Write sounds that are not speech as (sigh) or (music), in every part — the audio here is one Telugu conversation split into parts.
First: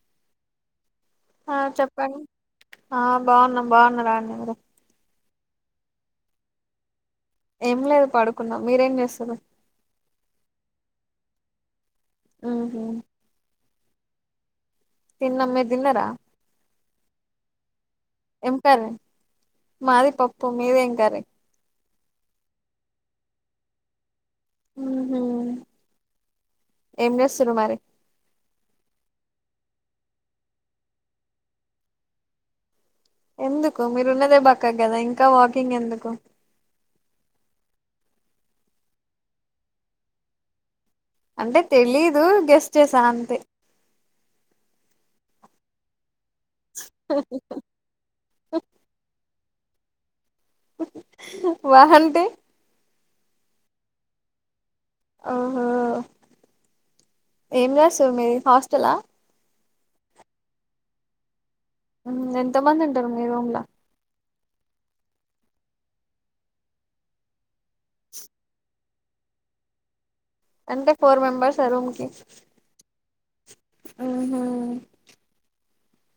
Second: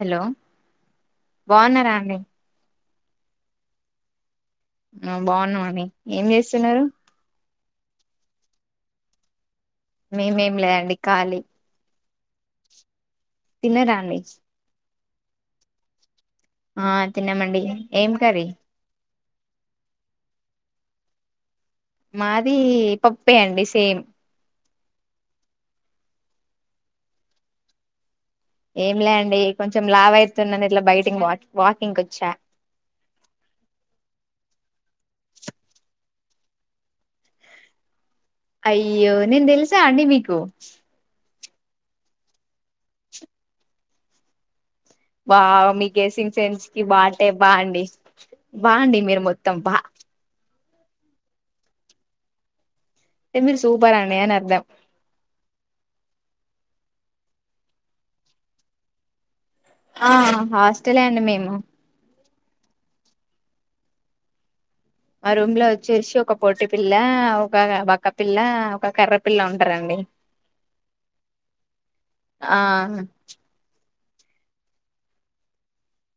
హలో ఆ బాగున్నారా అండి చెప్పండి ఆ బాగున్నాం బాగున్నా అండి మీరు బాగున్నామని ఏం చేస్తున్నారు ఏం లేదు పాడుకున్నాం మీరేం చేస్తుర్రు మేమేమి లేదండి ఖాలీ హమ్ తిన్నారా అండి తిన్నాం మీరు తిన్నారా ఆ తిన్నామండి ఏం కరీ మాది పప్పు మీద ఏం కర్రీ మాది పప్పే అండి సేమ్ ఏం చేస్తారు మరి ఏం లే అండి కొంచెం లావ అయితున్నది ఇట్లా బయటికి వా వాకింగ్ వచ్చా ఎందుకు మీరు ఉన్నదే బక్క గదా ఇంకా వాకింగ్ ఎందుకు అయ్యో నిన్ తెల్సా అండిీ మీకు అంటే తెలీదు గెస్ట్ చేసా అంతే మీ గెస్సింగ్ సెంచికి బాగుంటే బాగుండి బాగుండి మీరు మొత్తం తబ్బా. వాహంటే ఇ మీరు సూపర్ అండి అని అర్ధం ఓహో ఏం రాసు మీది హాస్టలా ఆ హాస్టలే అండి మేము ఎంత మంది ఉంటరు మీ రూమ్ల మా రూమ్ లో వచ్చేసి ఒక పొట్టి పిల్ల ఒక బక్కపిల్ల ఒక కర్రె పిల్ల ఉంటారండి అంటే ఫోర్ మెంబర్స్ అ రూమ్ కి ఆ ఉమ్మ్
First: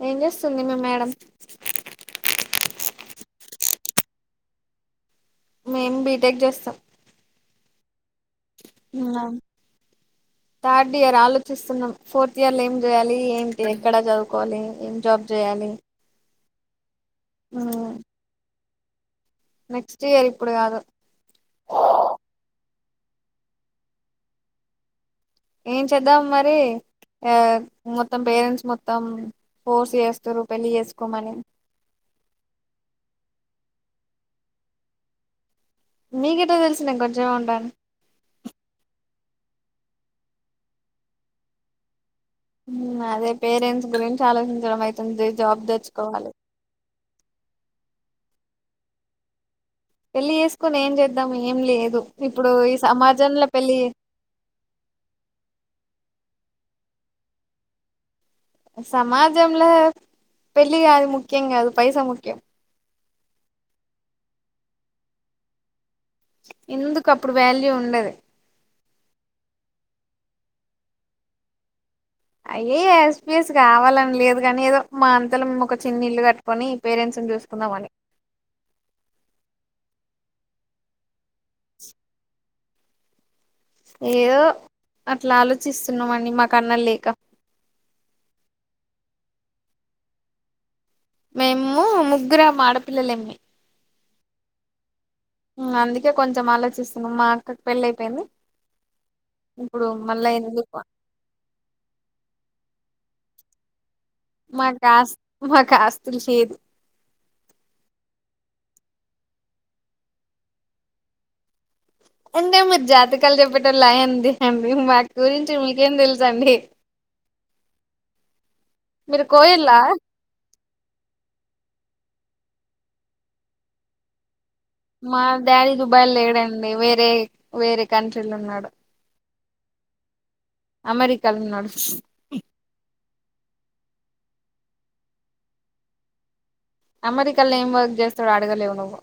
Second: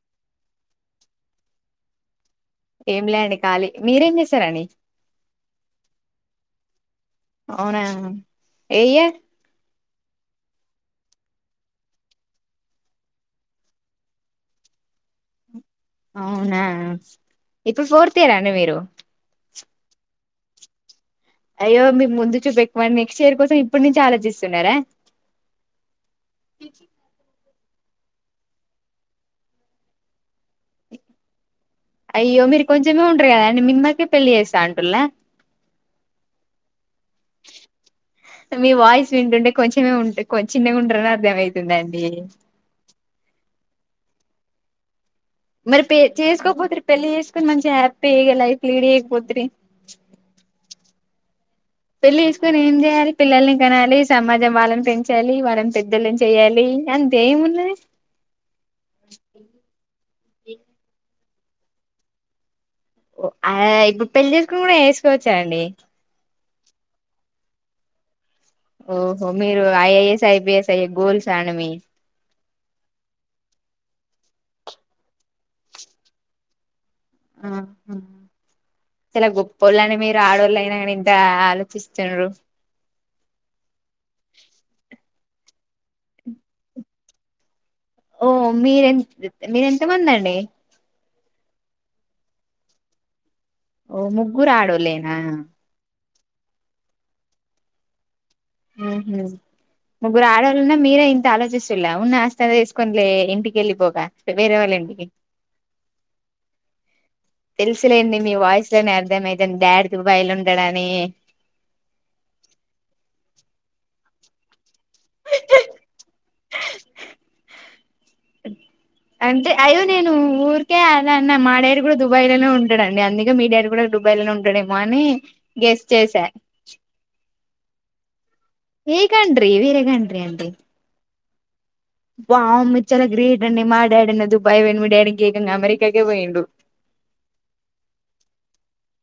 ఏం చేస్తుంది మీ మేడం ఏం లే అండి ఖాళీ మీరేం చేస్తారండీ మేము బీటెక్ చేస్తాం అవునా ఏ ఇయర్ అవునా థర్డ్ ఇయర్ ఆలోచిస్తున్నాం ఫోర్త్ ఇయర్ ఏం చేయాలి ఏంటి ఎక్కడ చదువుకోవాలి ఏం జాబ్ చేయాలి అవునా ఇప్పుడు ఫోర్త్ ఇయర్ ఆ అండి మీరు నెక్స్ట్ ఇయర్ ఇప్పుడు కాదు అయ్యో మీకు ముందు చూపూ ఎక్కువ అండి నెక్స్ట్ ఇయర్ కోసం ఇప్పడు నుంచి ఆలోచిస్తున్నార ఏం చేద్దాం మరి ఆ మొత్తం పేరెంట్స్ మొత్తం ఫోర్స్ చేస్తుర్రూ పెళ్లి చేసుకోమని అయ్యో మీరు కొంచెమే ఉంటరు కదా అండి మిమ్మకే పెళ్లి చేస్తా అంటుల్లా మీ కెట్ట తెలుసు నేన్ కొంచమే ఉంటా ఆన్ మీ వాయిస్ వింటుంటే కొంచెమే ఉంట చిన్నగ ఉంటారని అర్థం ఐతుందండి హమ్ అదే పేరెంట్స్ గురించి ఆలోచించడం అయితే మరి పే చేసుకోకపోతే పెళ్లి చేసుకొని మంచిగ హ్యాపీ అయ్ లైఫ్ లీడ్ చేయకపోత్రి పెళ్లి చేసుకొని ఏం చేద్దాం మీ పెళ్లి తీసుకొని ఏం చేయాలి పిల్లల్ని పెళ్లి కనాలి సమాజం వాళ్ళని పెంచాలి వాళ్ళని పెద్ధోలం చెయ్యాలి అంతే ఏమున్నది సమాజంలో పెళ్లి కాదు ముక్ కేం గాదు పైస ముఖ్యం ఆ ఇప్పుడు పెళ్ళిసుని కూడా వేసుకోవచ్చాండి ఎందుకు అప్పుడు వాల్యూ ఉండదు ఓహో మీరు ఐఐఎస్ ఐపిఎస్ అయ్యే గోల్స్ అండి మీ అయ్యఎస్ ఎస్పిఎస్ కావాలని లేదు గని ఏదో మా అంతలో ఒక చిన్న ఇల్లు కట్టుకొని పేరెంట్స్ ని హమ్ చూసుకుందామని ఆచాల గోపిల్లు అండి మీ అడోలైన ఇంతా ఆలోచిస్తుర్రూ ఏదో అట్ల ఆలోచిస్తున్నామండి మాకన్న లేక ఓ మీరెంత మీరెంతమంది అండి మేము ముగ్గురం ఆడపిల్లలేమే ఓ ముగ్గురు ఆడోల్లే అందు కొంచెం ఆలోచిస్తున్నాం మా అక్కకి పెళ్ళి అయిపోయింది. ఉహు ఇప్పుడు ముగ్గురు మళ్ళా అడోలున్న ఎందుకు మీరే ఇంత ఆలోచిస్తులే ఉన్న ఆస్తి తీసుకొనిలే ఇంటికి వెలిపోగా వేరే వాళ్ళ మాకు ఇంటికి ఆస్ మాకు ఆస్తులు లేదు తెలుసులేండి మీ వాయిస్ నే అర్ధం అయితంది డాడ్ కి (unintelligible) (unintelligible) జాతకాలు చెప్పేటోళ్లులాగ అనిపిస్తుంది మీరు అంతే కోయల్లా అయ్యో నేను ఊర్కే అలా అన్న మా డాడీ కూడా దు దుబాయ్ లోనే ఉంటాడండి అందుక మీ డాడీ కూడా దుబాయ్ లోనే ఉంటా మా డాడీ దుబాయ్ లో లేడండి వేరే వేరే కంట్రీ వెళ్ళున్నాడు ఏ వేరే కంట్రీ ఏదో కంట్రీ అండి వేరికల్నస్ వావ్ మీరూ చాలా గ్రేట్ రండి మా డాడి అ న్న దుబాయి పోయిండు మీ డాడీ ఏకంగా అమెరికా కే పోయిండు అమెరికాలో ఏం వర్క్ చేస్తాడు అడగలేవు నువ్వు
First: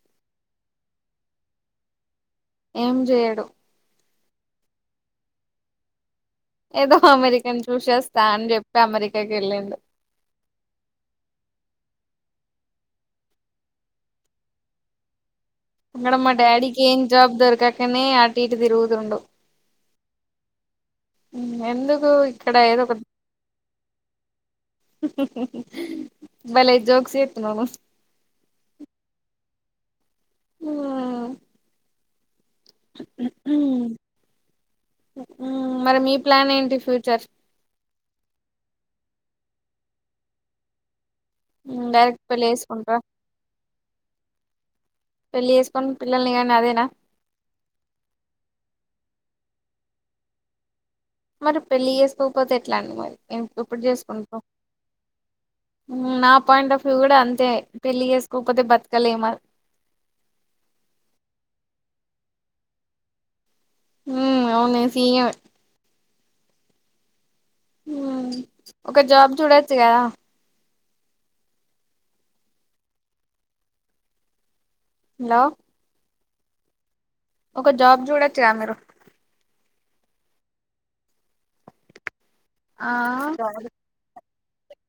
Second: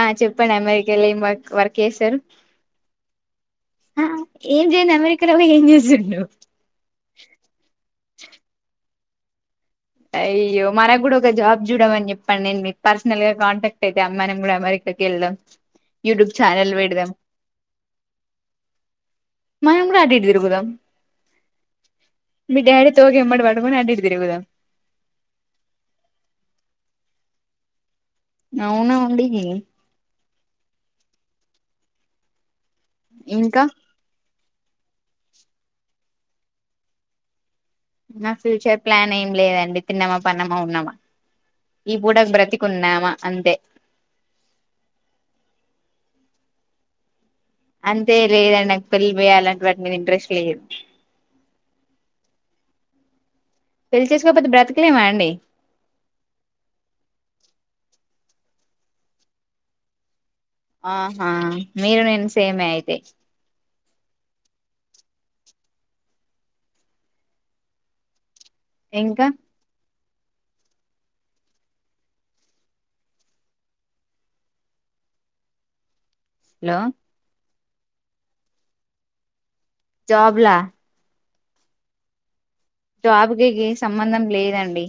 ఆ చెప్పండి అమెరికాలో ఏం వర్క్ వర్క్ చేశారు ఏం చేయడు ఆ ఏం చేయంది అమెరికాలో ఏం చేసిండు ఏదో ఎల్లుండి అయ్యో మనకు కూడా ఒక జాబ్ చూడమని చెప్పాండి నేను మీకు పర్సనల్ గా కాంటాక్ట్ అయితే మనం కూడా అమెరికాకి వెళ్దాం అక్కడ యూట్యూబ్ మా ఛానల్ డాడీకి ఏం పెడదాం జాబ్ దొరకకనే అటు ఇటు తిరుగుతుండడు మనం కూడా అటు ఇటు తిరుగుదాం ఎందుకు ఇక్కడ మీ ఏదో డాడీ ఒక తోక ఎమ్మటి పట్టుకొని అటు ఇటు తిరుగుదాం భలే జోక్స్ వెత్తున్నావ్ రా అవునా అండి ఆ ఇంకా ఆ మరి మీ ప్లాన్ ఏంటి ఫ్యూచర్ నా ఫ్యూచర్ ప్లాన్ ఏం లేదండి తిన్నామా పన్నమా ఉన్నామా ఈ డైరెక్ట్ పూటకు పెళ్లి చేసుకుంటార బ్రతికున్నామా అంతే పెళ్లి చేసుకొని పిల్లలు కానీ అదేనా అంతే లేదండి నాకు పెళ్లి పై ఆలంటి వాటి మీద ఇంట్రెస్ట్ లేదు మరి పెళ్లి చేసుకోకపోతే ఎట్లా అండి మరి ఇం ఇప్పుడు పెళ్లి చేసుకుంటావ్ చేసుకోకపోతే బ్రతకలేమా అండి నా పాయింట్ ఆఫ్ వ్యూ కూడా అంతే పెళ్లి చే కోకపోతే బతుక లేమా ఆహా మీరు నేను సేమ్ ఏ అయితే ఉ అవును ఏ (unintelligible) హ్ ఒక ఇంకా జాబ్ చూడొచ్చు గాదా హలో హలో ఒక జాబ్ చూడొచ్చు గా మీరు జాబ్లా ఆ జబ్ కి ఏం సంబంధం లేదు. అండి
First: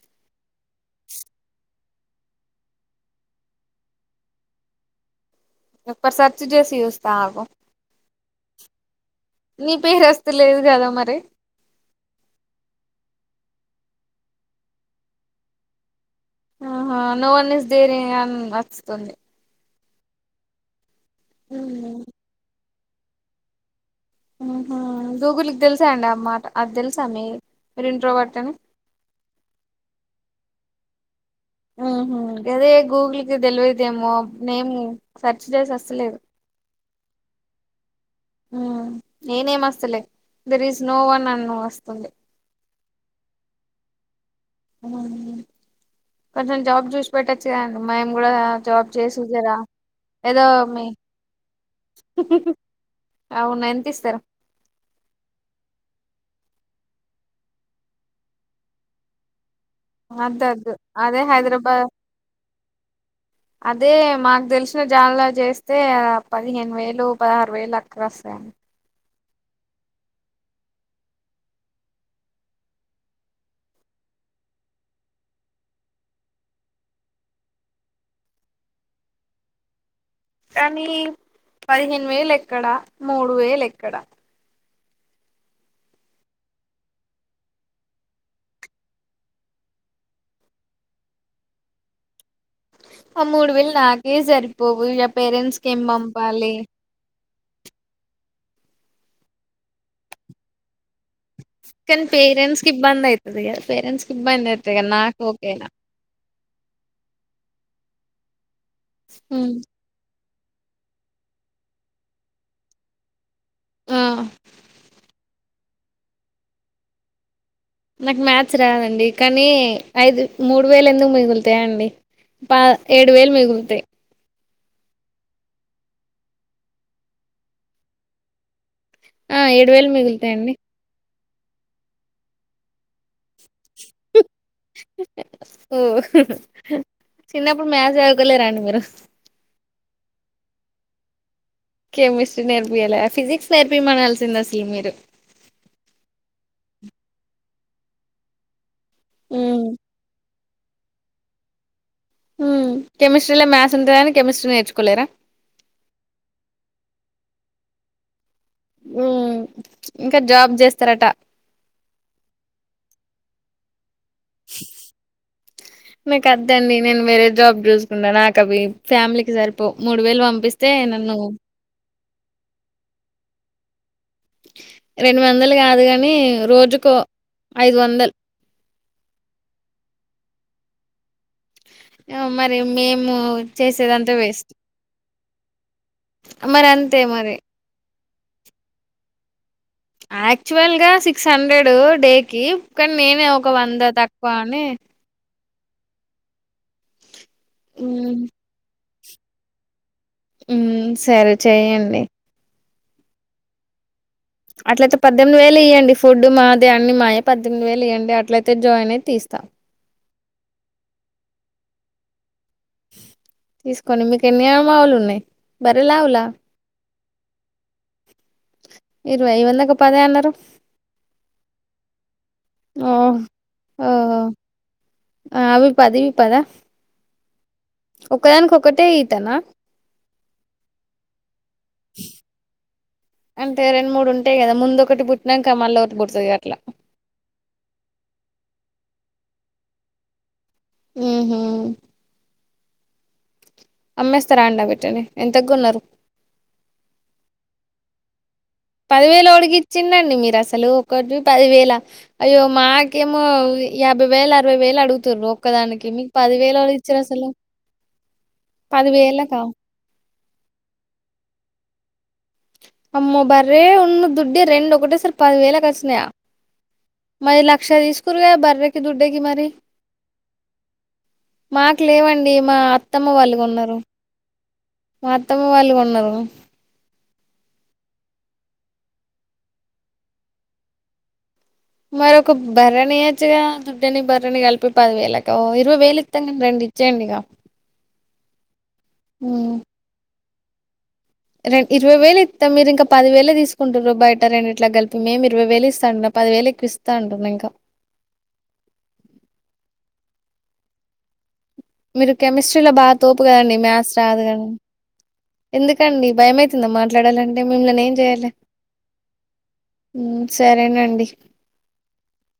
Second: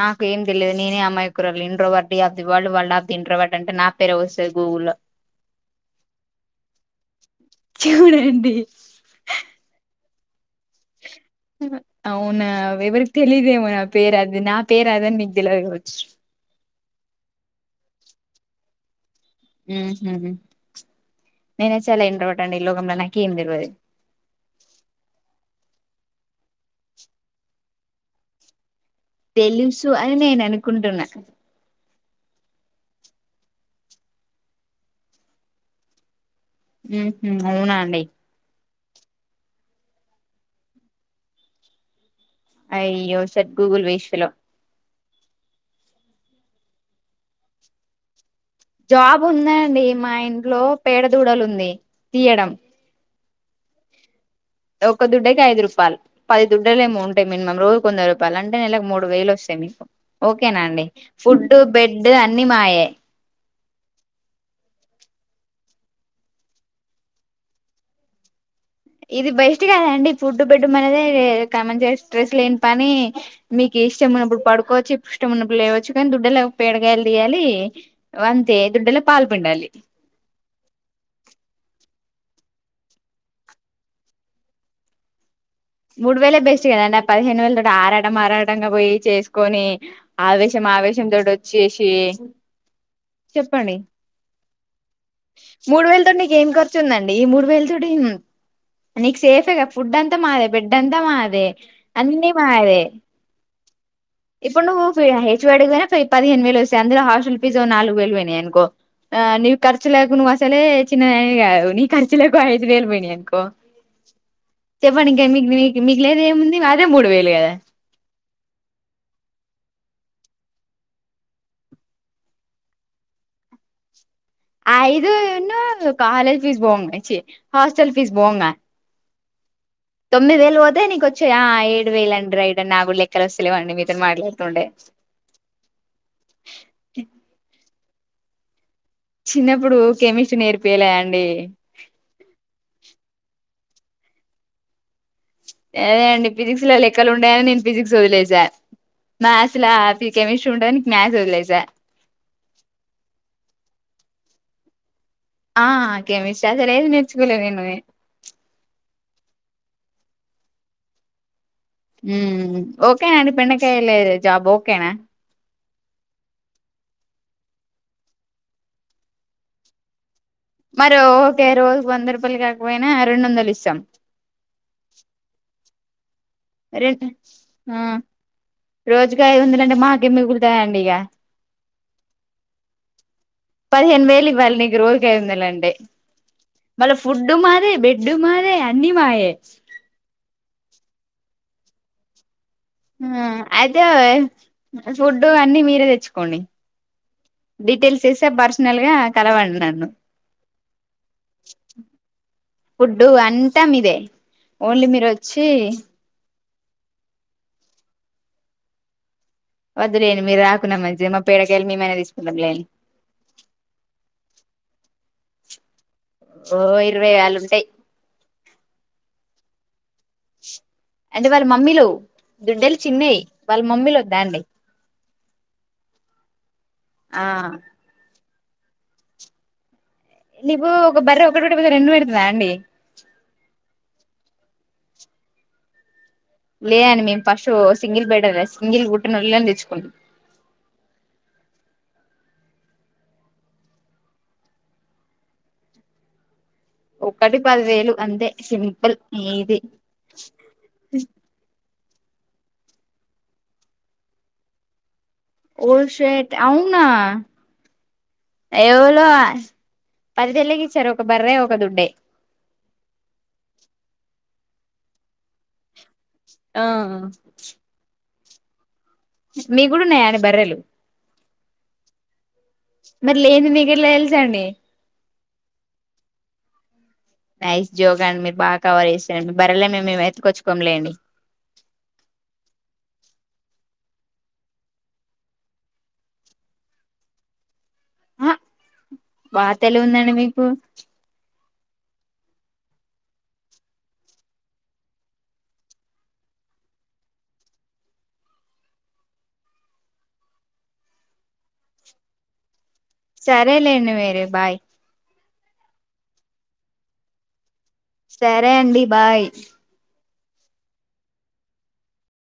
నాకు ఏం తెలియదు. నేనే అమయి కురలూనీ introvert D of the world of the introvert అంటే నా పేరు వస్తది. గూగుల్లో ఒక్క సర్చ్ చేసి చుస్త ఆగు ఈ నీ పేరే వస్తది. అవునా ఎవరికి తెలిదేమో నా పేరు అది నా పేరూ అది అని నీకు తేలువది కావచ్చు. ఆహా నో వన్ ఇస్ దేర్ అని వస్తుంది. ఉహు నేనే చాలా ఇంట్రోవర్ట్ అండి. లోకంలో నాకు ఏం తెల్వది. ఉహ్ గూగుల్కి తెలుసా అండి. అ మాట అది తెలుసా మీ మీరూ ఇంటట్రోవర్ట్ అని తెలుసు అని నేను అనుకుంటున్నా ఉహ్ గాదే గూగుల్కి దెలువాది ఏమో నేమ్ సెర్చ్ చేస్తే ఆస్తలేదు. ఉహ్ అవునా అండి. హ్ ఏ నేం ఆస్తలే there is no one no వస్తుంది. అయ్యో సెట్ గూగుల్ వేస్ట్ ఫెలో హ్ కొంచెం జాబ్ చూసి పెట్టచ్చు కదండీ. మేము కూడా ఆ జాబ్ ఉందండి. మా ఇంట్లో మీ పేడదూడలు ఉంది. తీయడం అవునా ఎంత ఇస్తారు. ఒక దుడ్డేకి ఐదు రూపాయలు పది దుడ్డేలేమో ఉంటాయి. మినిమామ్ రోజుకు వంద రూపాయలు అంటే నెలకు మూడు వేలు వస్తాయి మీ అద్దు అద్దు ఓకేనాండి అదే ఫుడ్డు హైదరాబాద్ బెడ్డు అన్ని మాయే అదే మాకు తెలిసిన జాన్ ల చేస్తే పదిహేను వేలు పదహారు వేలు అక్కడ వస్తాయండి. ఇది బెస్ట్ కదండి. ఫుడ్డు బెడ్డు మనదే ఇంకా మంచిగా స్ట్రెస్ లేని పని మీకు ఇష్టం ఉన్నప్పుడు పడుకోవచ్చు. ఇష్టం ఉన్నప్పుడు లేవచ్చు. కానీ దుడ్డేల పేడకయలు తీయాలి. అంతే దుడ్డేల పాలు పిండాలి. కానీ పదిహేను వేలు ఎక్కడా మూడు వేలు ఎక్కడా మూడు వేలే బెస్ట్ కదండి. పదిహేను వేల తోటి ఆరాటం ఆరాటంగా పోయి చేసుకొని ఆవేశం ఆవేశం తోటి వోచ్చేసి ఆ మూడు వేలు నాకే సరిపోవు పేరెంట్స్కి ఏం మూడు వేల తోటి నీకు ఏం పంపాలి. ఖర్చు ఉందండి ఈ మూడు వేల తోటి నీకు సేఫె గా ఫుడ్డు అంతా మాదే ఫుడ్ అంత మాదే కానీ అన్నీ పేరెంట్స్ కి మావె ఇబ్బంది అవుతుంది కదా పేరెంట్స్ కి ఇబ్బంది ఇప్పుడు అవుతుంది నువ్వు కదా నాకు హెచ్ ఓ డి ఓకేనా గా పదిహేను వేలు వస్తాయి. అందులో హాస్టల్ ఫీజో నాలుగు వేల్వే నాయి అనుకో ఆ నీ ఉమ్, ఖర్చ్ లకు నువ్వు ఆస్ సలే చిన్నదానివి గాదు నీ కర్చలే (unintelligible) ఐదు వేలు పోయినాయి అనుకో ఆ చెప్పండి ఇంక మీకు మిగిలేది ఏముంది అదే మూడు వేలు కదా నాకు మ్యాథ్స్ రాదండి కానీ ఐదు మూడు వేలు ఎందుకు మిగులుతాయా అండి పా ఏడు వేలు మిగులుతాయి ఐదు వున్నారు కాలేజ్ ఫీస్ పోంగ చీ హాస్టల్ ఫీస్ పోంగ ఆ ఏ తొమ్మెదివేల్లు పోతే నీ కొ ఆ ఏడు వేలండి రైడ్ అడి నా కూడా లెక్క వస్తలేవండి మీతో మాట్లాడి తే ఓ చిన్న మ్యాస్ చదువుకోలేదండి మీరు చిన్నప్పుడు కెమిస్ట్రీ నేర్పుయలే అండి కెమిస్ట్రీ నేర్పియాల ఫిజిక్స్ నేర్పియమనాల్సింది అసలు మీరు అదే అండి ఫిజిక్స్ లెక్కలు ఉండయని నేను ఫిజిక్స్ వదిలేసా ఉమ్ మ్యాస్లా కెమిస్ట్రీ చూడ్డానికి మ్యాస్ వదిలేసా ఉం కెమిస్ట్రీల మ్యాస్ ఉంటదని కెమిస్ట్రీ నేర్చుకోలేరా ఆ కెమిస్ట్రీ అసలేది నేర్చుకోలే నేను ఉ ఇంకా జాబ్ చేస్తారట ఉం ఓకే అండి బెండకాయలా జాబ్ ఓకేనా నాకు వద్దు అండి నేను వేరే జాబ్ చూసుకుంటా నాకు అవి ఫ్యామిలీకి సరిపోవు మూడు వేలు పం మరి ఓకే రోజు వంద రూప చెప్పలి కాకపోయినా రెండు వందలు ఇస్తాం రెండు వందలు కాదు గా మే రె ఆ రోజుకు ఐదు వందలు అంటే మాకి ఏమి మిగులు తాయ్ అండి ఇగ మరి మేము పదిహేను చేసేదంతా వేలు వేస్ట్ ఇవ్వాలి నీకు రోజుకు ఐదు వందలు అంటే మరి మళ్ళ అంతే ఫుడ్ మరి మాదే బెడ్ ఉ మాదే అన్ని మావే యాక్చువల్ గా సిక్స్ హండ్రెడ్ డే కి అయితే ఫుడ్డు అన్నీ మీరే తెచ్చుకోండి డీటెయిల్స్ చేస్త పర్సనల్ గా కలవండి నన్ను ఉ సరే చెయ్యండి ఫుడ్డు అంతా మీదే ఓన్లీ అట్లయితే మీరు పది ఎనిమిది వచ్చి వేలు ఇయ్యండి ఫుడ్ మా అన్ని మాయే పద్దెనీమిది వేలు ఇవ్వండి అట్లయితే జాయిన్ అయి తీస్తా వద్దులేండి మీరు రాకున్న మంచి మా పేడ కి వెళ్ళి మేమైనా తీసుకుంటాం లేని తీసుకొని మీకు ఎన్ని ఆ మా ఆవులు ఉన్నాయి బర్రెలా ఆవులా ఇరవైగల్లా ఉంటాయి ఇరవై ఇవ్వల్దాకా అంటే వాళ్ళ మమ్మీలు దుడ్డెలు ఓ చిన్నయి వాళ్ళ ఓ మమ్మీలు ఒద్దఅండి ఆ అవి పది ఇవి పది ఆ ఆ ఒక దానికి ఒకటే ఈత నా నీవు ఒక బర్రె ఒకటి పెట్టకపోతే రెండు పెడుతుందా అండి అంటే రెండు మూడు ఉంటాయి కదా ముందు ఓక్ కటి పుట్టినంక మళ్ళ లేదండి మేము ఫస్టు సింగిల్ బెటర్ సింగిల్ పుట్టినొల్లనే తెచ్చుకుంటాం (inaudible) ఉహు అమ్మేస్తారా అండి అవ్విటిని ఎంతకొన్నారు ఒకటి పదివేలు అంతే సింపుల్ పదివేలు ఒడికి ఇది ఇచ్చిండండి మీరు అసలు ఒకటి పదివేలా అయ్యో మాకేమో యాభై వేల్ అరవై వేల్ అడుగు తున్రు ఓ ఒక్కదానికి మీకు షట్ పది వేలు ఓవలు అవునా ఇచ్చింరు అసలు పది వేల కా పదివేలకిచ్చారు ఒక బర్రె ఒక దుడ్డే అమ్మో బర్రే ఉన్ను దుడ్డే రెండు ఒకటే సారి పది వేల కచ్చినయా ఆ పర్గా బర్రె మీ కూడా ఉన్నాయండీ బర్రెలు మాక్ లేవండి మా అత్తమ్మ మరి వాళ్ళు లేంది మిక్ కొన్నారు ఎట్ల తెలుసు అండి మా అత్తమ్మ వాళ్ళు కొన్నారు నైస్ జోక్ అండి మీరు బాగా కవర్ చేసారండి మీ బర్రెలని మేము ఏం ఎతుకొచ్చుకోంలేండి మరొక బర్రని ఇయచ్చగా దుడ్డని బర్రని కలిపి పదివేలక ఓ ఇరవై వేలు ఇత్తం గని రెండు ఇచ్చేయండి ఇగ ఆహ్ బా తెల్వుందండి మీకు హ్ రెం ఇరవై వేలు ఇత్త మీరు ఇంకా పది వేలే తీసుకుంటారు బయట రెండిట్ల కలిపి మేము ఇరవై వేలు ఇస్తా అంటున్న పదివేలు ఎక్కువ ఇస్తా అంటున్నా ఇంకా మీరు కెమిస్ట్రీ ల బాగా తోపు కదండి సరేలేండి మ్యాథ్స్ మీరు రాదు గా బాయ్ ఎందుకండి భయమయితుందా మాట్లాడాలంటే మిమ్మల్ని ఏం సరే అండి బాయ్ హ్మ్ సరేనండి